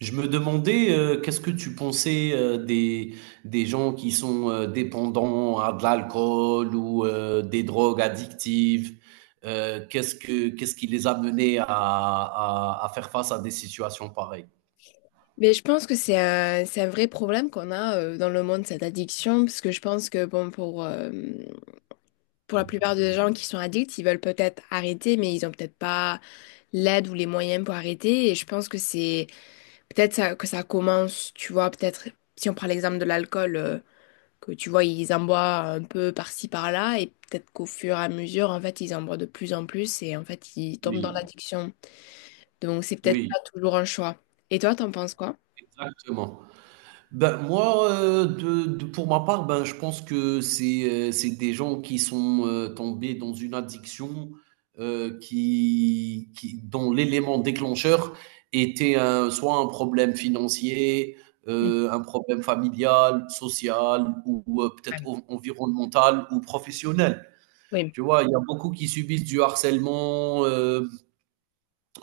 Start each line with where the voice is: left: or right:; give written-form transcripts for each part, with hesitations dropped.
right: Je me demandais, qu'est-ce que tu pensais des gens qui sont dépendants à de l'alcool ou des drogues addictives? Qu'est-ce qui les a menés à faire face à des situations pareilles?
left: Mais je pense que c'est un vrai problème qu'on a dans le monde, cette addiction, parce que je pense que bon, pour la plupart des gens qui sont addicts, ils veulent peut-être arrêter, mais ils ont peut-être pas l'aide ou les moyens pour arrêter. Et je pense que c'est peut-être ça, que ça commence, tu vois, peut-être si on prend l'exemple de l'alcool, que tu vois, ils en boivent un peu par-ci, par-là, et peut-être qu'au fur et à mesure, en fait, ils en boivent de plus en plus, et en fait, ils tombent dans
right: Oui,
left: l'addiction. Donc, c'est peut-être
right: oui,
left: pas toujours un choix. Et toi, t'en penses quoi?
right: exactement. Ben, moi, pour ma part, ben, je pense que c'est des gens qui sont tombés dans une addiction dont l'élément déclencheur était soit un problème financier,
left: Mm.
right: un problème familial, social peut-être
left: Ouais.
right: environnemental ou professionnel.
left: Oui.
right: Tu vois, il y a beaucoup qui subissent du harcèlement,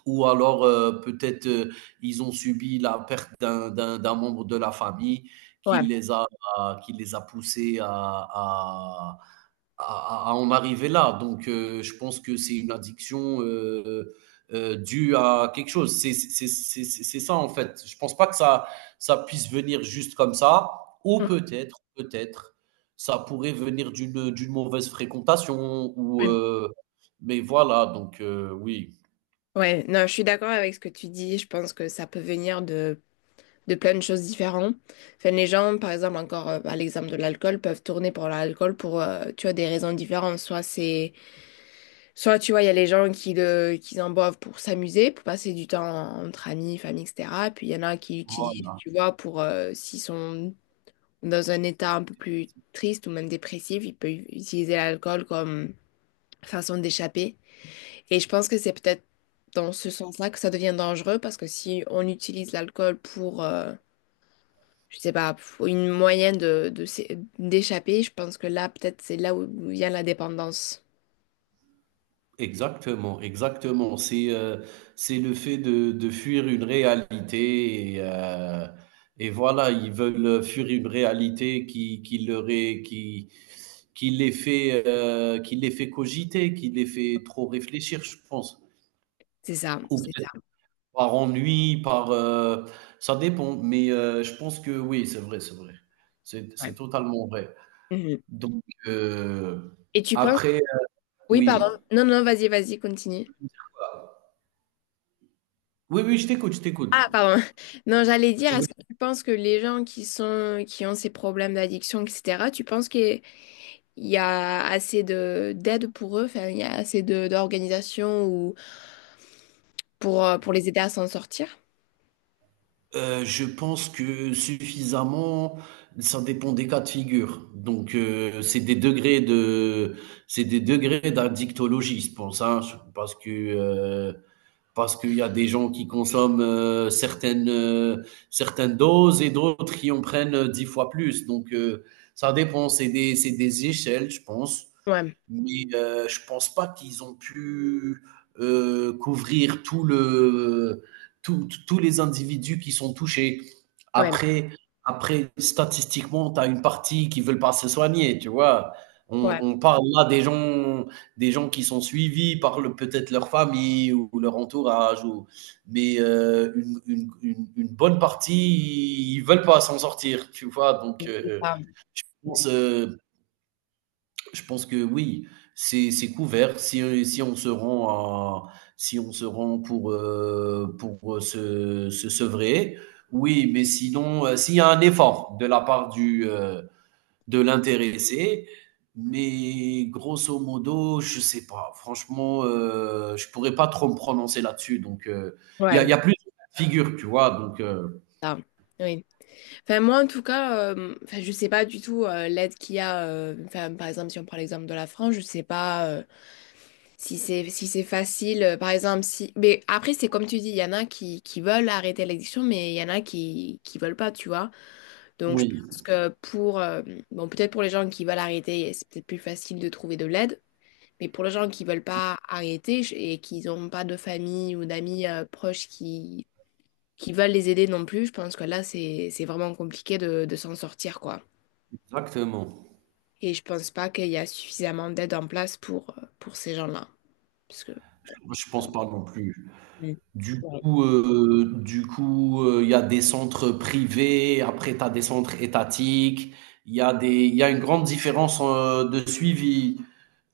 right: ou alors peut-être ils ont subi la perte d'un membre de la famille qui
left: Ouais.
right: qui les a poussés à en arriver là. Donc je pense que c'est une addiction due à quelque chose. C'est ça en fait. Je pense pas que ça puisse venir juste comme ça, ou peut-être, ça pourrait venir d'une mauvaise fréquentation, ou
left: Oui.
right: mais voilà, donc oui.
left: Ouais, non, je suis d'accord avec ce que tu dis. Je pense que ça peut venir de plein de choses différentes. Enfin, les gens, par exemple, encore à l'exemple de l'alcool, peuvent tourner pour l'alcool pour, tu vois, des raisons différentes. Soit tu vois, il y a les gens qui en boivent pour s'amuser, pour passer du temps entre amis, famille, etc. Puis il y en a qui l'utilisent,
right: Voilà.
left: tu vois, pour, s'ils sont dans un état un peu plus triste ou même dépressif, ils peuvent utiliser l'alcool comme façon d'échapper. Et je pense que c'est peut-être dans ce sens-là que ça devient dangereux parce que si on utilise l'alcool pour, je sais pas, pour une moyenne de d'échapper, je pense que là, peut-être c'est là où vient la dépendance.
right: Exactement, exactement. C'est le fait de fuir une réalité et voilà, ils veulent fuir une réalité qui les fait cogiter, qui les fait trop réfléchir, je pense.
left: C'est ça,
right: Ou
left: c'est ça.
right: peut-être par ennui, par ça dépend. Mais je pense que oui, c'est vrai, c'est vrai. C'est
left: Ouais.
right: totalement vrai.
left: Mhm.
right: Donc
left: Et tu penses...
right: après,
left: Oui, pardon.
right: oui.
left: Non, non, vas-y, vas-y, continue.
right: Oui, oui, je t'écoute, je t'écoute.
left: Ah, pardon. Non, j'allais dire,
right: Tu veux
left: est-ce que tu penses que les gens qui ont ces problèmes d'addiction, etc., tu penses qu'il y a assez de d'aide pour eux, enfin, il y a assez de d'organisations pour les aider à s'en sortir.
right: Je pense que suffisamment, ça dépend des cas de figure. Donc, c'est des degrés de, c'est des degrés d'addictologie, je pense, hein, parce que parce qu'il y a des gens qui consomment certaines certaines doses et d'autres qui en prennent dix fois plus. Donc, ça dépend. C'est des échelles, je pense,
left: Ouais,
right: mais je pense pas qu'ils ont pu couvrir tout le, tout- tout- tous les individus qui sont touchés.
left: ouais,
right: Après, après statistiquement, tu as une partie qui veulent pas se soigner, tu vois. On,
left: ouais.
right: on parle là des gens qui sont suivis par peut-être leur famille ou leur entourage, ou, mais une bonne partie, ils veulent pas s'en sortir, tu vois. Donc,
left: C'est ça.
right: je pense, euh, je pense que oui, c'est couvert. Si on se rend à si on se rend pour, se sevrer, oui, mais sinon, s'il y a un effort de la part du, de l'intéressé, mais grosso modo, je sais pas. Franchement, je pourrais pas trop me prononcer là-dessus donc il
left: Ouais,
right: y a plusieurs de figure, tu vois? Donc
left: ça. Oui. Enfin, moi, en tout cas, enfin, je sais pas du tout l'aide qu'il y a. Enfin, par exemple, si on prend l'exemple de la France, je sais pas si c'est facile. Euh, par exemple, si. Mais après, c'est comme tu dis, il y en a qui veulent arrêter l'addiction, mais il y en a qui veulent pas, tu vois. Donc, je
right: oui,
left: pense que pour, bon, peut-être pour les gens qui veulent arrêter, c'est peut-être plus facile de trouver de l'aide. Mais pour les gens qui veulent pas arrêter et qui n'ont pas de famille ou d'amis proches qui veulent les aider non plus, je pense que là, c'est vraiment compliqué de s'en sortir, quoi.
right: exactement.
left: Et je pense pas qu'il y a suffisamment d'aide en place pour ces gens-là. Parce que...
right: Moi, je pense pas non plus.
left: Ouais.
right: Du coup, il y a des centres privés, après tu as des centres étatiques, il y a une grande différence, de suivi,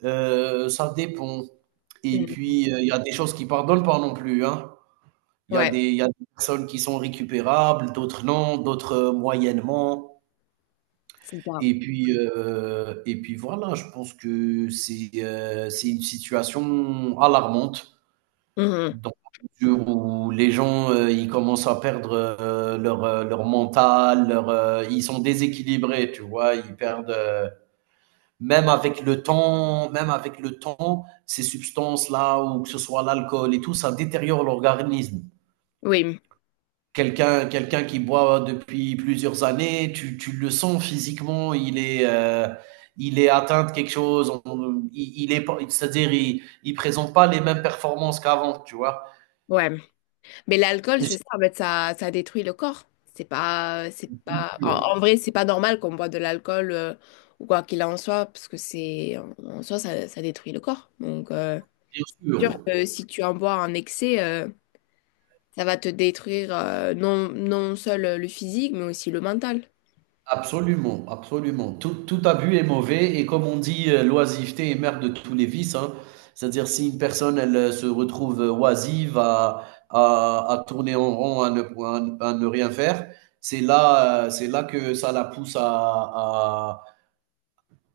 right: ça dépend, et
left: Mm.
right: puis, il y a des choses qui pardonnent pas non plus, hein.
left: Ouais,
right: Il y a des personnes qui sont récupérables, d'autres non, d'autres, moyennement,
left: c'est ça.
right: et puis, heu, et puis voilà, je pense que c'est une situation alarmante.
left: Mhm.
right: Dans la mesure où les gens, ils commencent à perdre, leur, leur mental, leur, ils sont déséquilibrés, tu vois? Ils perdent, même avec le temps, ces substances-là ou que ce soit l'alcool et tout, ça détériore l'organisme.
left: Oui,
right: Quelqu'un qui boit depuis plusieurs années, tu le sens physiquement, il est atteint de quelque chose, on il est pas c'est-à-dire il présente pas les mêmes performances qu'avant, tu vois?
left: ouais. Mais l'alcool,
right: Et
left: c'est ça, en fait, ça détruit le corps. C'est pas,
right: c'est-
left: en, en vrai, c'est pas normal qu'on boit de l'alcool ou quoi qu'il en soit, parce que c'est, en soi, ça détruit le corps. Donc,
right: Bien
left: c'est sûr
right: sûr,
left: que si tu en bois en excès, ça va te détruire non, non seul le physique, mais aussi le mental.
right: absolument, absolument. Tout abus est mauvais et comme on dit, l'oisiveté est mère de tous les vices, hein. C'est-à-dire si une personne, elle, se retrouve, oisive à tourner en rond, à ne rien faire, c'est là que ça la pousse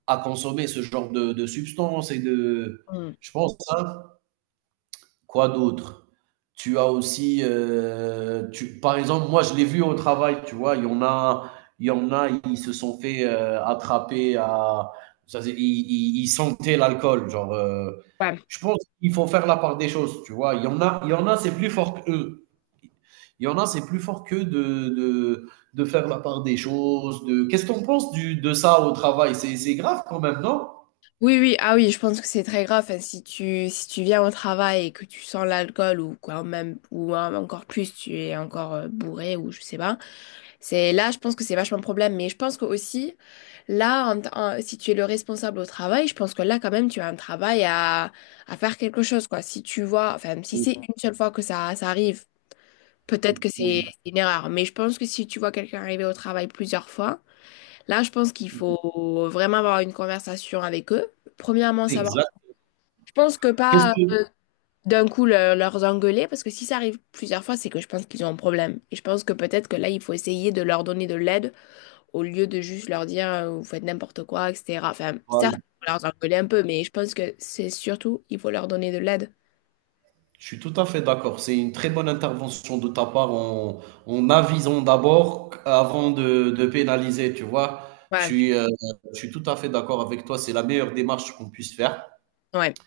right: à consommer ce genre de substances et de,
left: Mm.
right: je pense, hein. Quoi d'autre? Tu as aussi, tu par exemple, moi, je l'ai vu au travail, tu vois? Il y en a, ils se sont fait, attraper à, ça faisait ils sentaient l'alcool, genre,
left: Ouais.
right: je pense qu'il faut faire la part des choses, tu vois? Il y en a, c'est plus fort qu'eux. Il y en a, c'est plus fort qu'eux de faire la part des choses, de qu'est-ce qu'on pense en du de ça au travail? C'est grave quand même, non?
left: Oui, oui, ah oui, je pense que c'est très grave. Enfin, si tu viens au travail et que tu sens l'alcool ou quoi, même, ou hein, encore plus, tu es encore bourré ou je sais pas. C'est là, je pense que c'est vachement un problème. Mais je pense que aussi, là, si tu es le responsable au travail, je pense que là, quand même, tu as un travail à faire quelque chose, quoi. Si tu vois, enfin, si
right: Oui,
left: c'est une seule fois que ça arrive, peut-être que c'est
right: oui,
left: c'est une erreur. Mais je pense que si tu vois quelqu'un arriver au travail plusieurs fois, là, je pense qu'il faut vraiment avoir une conversation avec eux. Premièrement, savoir.
right: exact.
left: Je pense que
right: Qu'est-ce
left: pas
right: que voilà.
left: leur engueuler, parce que si ça arrive plusieurs fois, c'est que je pense qu'ils ont un problème. Et je pense que peut-être que là, il faut essayer de leur donner de l'aide au lieu de juste leur dire vous faites n'importe quoi, etc. Enfin, certes, il faut leur engueuler un peu, mais je pense que c'est surtout, il faut leur donner de l'aide.
right: Je suis tout à fait d'accord. C'est une très bonne intervention de ta part en, en avisant d'abord avant de pénaliser, tu vois. Je
left: Ouais,
right: suis, euh, je suis tout à fait d'accord avec toi. C'est la meilleure démarche qu'on puisse faire.
left: ouais,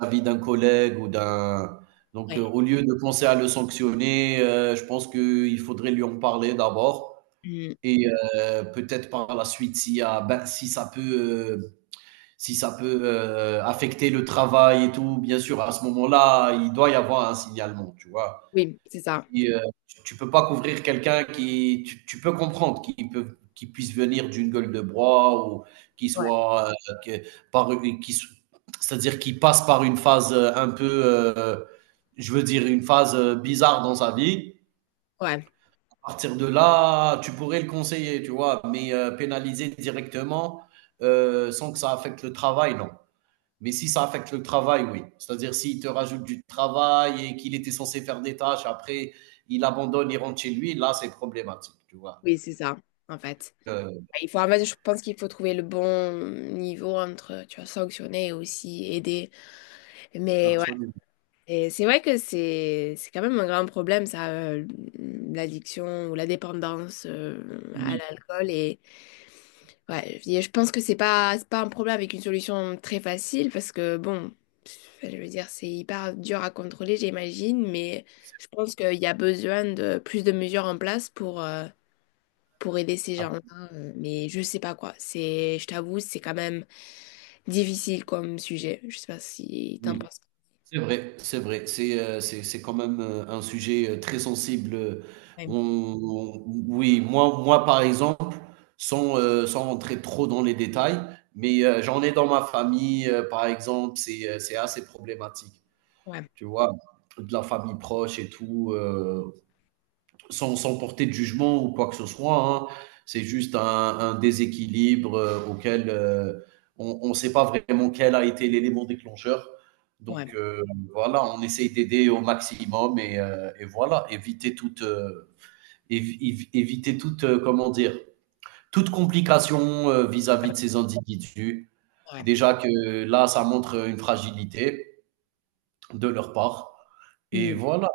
right: L'avis d'un collègue ou d'un... Donc,
left: ouais.
right: au lieu de penser à le sanctionner, je pense qu'il faudrait lui en parler d'abord.
left: Mm.
right: Et peut-être par la suite, si, ben, si ça peut, si ça peut affecter le travail et tout, bien sûr, à ce moment-là, il doit y avoir un signalement, tu vois.
left: Oui, c'est ça.
right: Qui, tu peux pas couvrir quelqu'un qui tu peux comprendre qu'il puisse venir d'une gueule de bois ou qu'il
left: Ouais,
right: soit, que par une qui c'est-à-dire qu'il passe par une phase, un peu, je veux dire, une phase, bizarre dans sa vie.
left: ouais,
right: À partir de là, tu pourrais le conseiller, tu vois? Mais, pénaliser directement, sans que ça affecte le travail, non. Mais si ça affecte le travail, oui. C'est-à-dire s'il te rajoute du travail et qu'il était censé faire des tâches, après il abandonne, il rentre chez lui, là c'est problématique, tu vois.
left: oui, c'est ça, en fait.
right: Euh,
left: Ouais, il faut, en fait, je pense qu'il faut trouver le bon niveau entre, tu vois, sanctionner et aussi aider. Mais ouais,
right: absolument.
left: et c'est vrai que c'est quand même un grand problème, ça, l'addiction ou la dépendance à
right: Oui,
left: l'alcool. Et ouais, je pense que c'est pas un problème avec une solution très facile parce que, bon, enfin, je veux dire, c'est hyper dur à contrôler, j'imagine, mais
right: c'est
left: je pense qu'il y a besoin de plus de mesures en place pour aider ces
right: ah,
left: gens-là, mais je sais pas quoi. C'est, je t'avoue, c'est quand même difficile comme sujet. Je sais pas si t'en
right: oui,
left: penses.
right: c'est vrai, c'est vrai. C'est c'est quand même un sujet très sensible.
left: Ouais,
right: Oui, moi par exemple, sans sans rentrer trop dans les détails, mais j'en ai dans ma famille par exemple, c'est assez problématique,
left: ouais,
right: tu vois, de la famille proche et tout. Euh, sans, sans porter de jugement ou quoi que ce soit. Hein. C'est juste un déséquilibre auquel on ne sait pas vraiment quel a été l'élément déclencheur.
left: ouais.
right: Donc voilà, on essaye d'aider au maximum et voilà, éviter toute, éviter toute, comment dire, toute complication vis-à-vis de ces individus.
left: Ouais.
right: Déjà que là, ça montre une fragilité de leur part. Et
left: Mm.
right: voilà.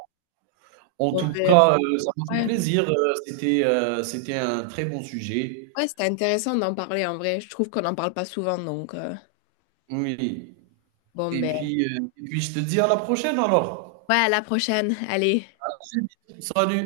right: En
left: Bon,
right: tout
left: ben,
right: cas, ça m'a fait
left: ouais.
right: plaisir, c'était, c'était un très bon sujet.
left: Ouais, c'était intéressant d'en parler en vrai. Je trouve qu'on n'en parle pas souvent, donc
right: Oui,
left: bon
right: et
left: ben.
right: puis, heu, et puis je te dis à la prochaine
left: Ouais,
right: alors.
left: à la prochaine. Allez.
right: Salut.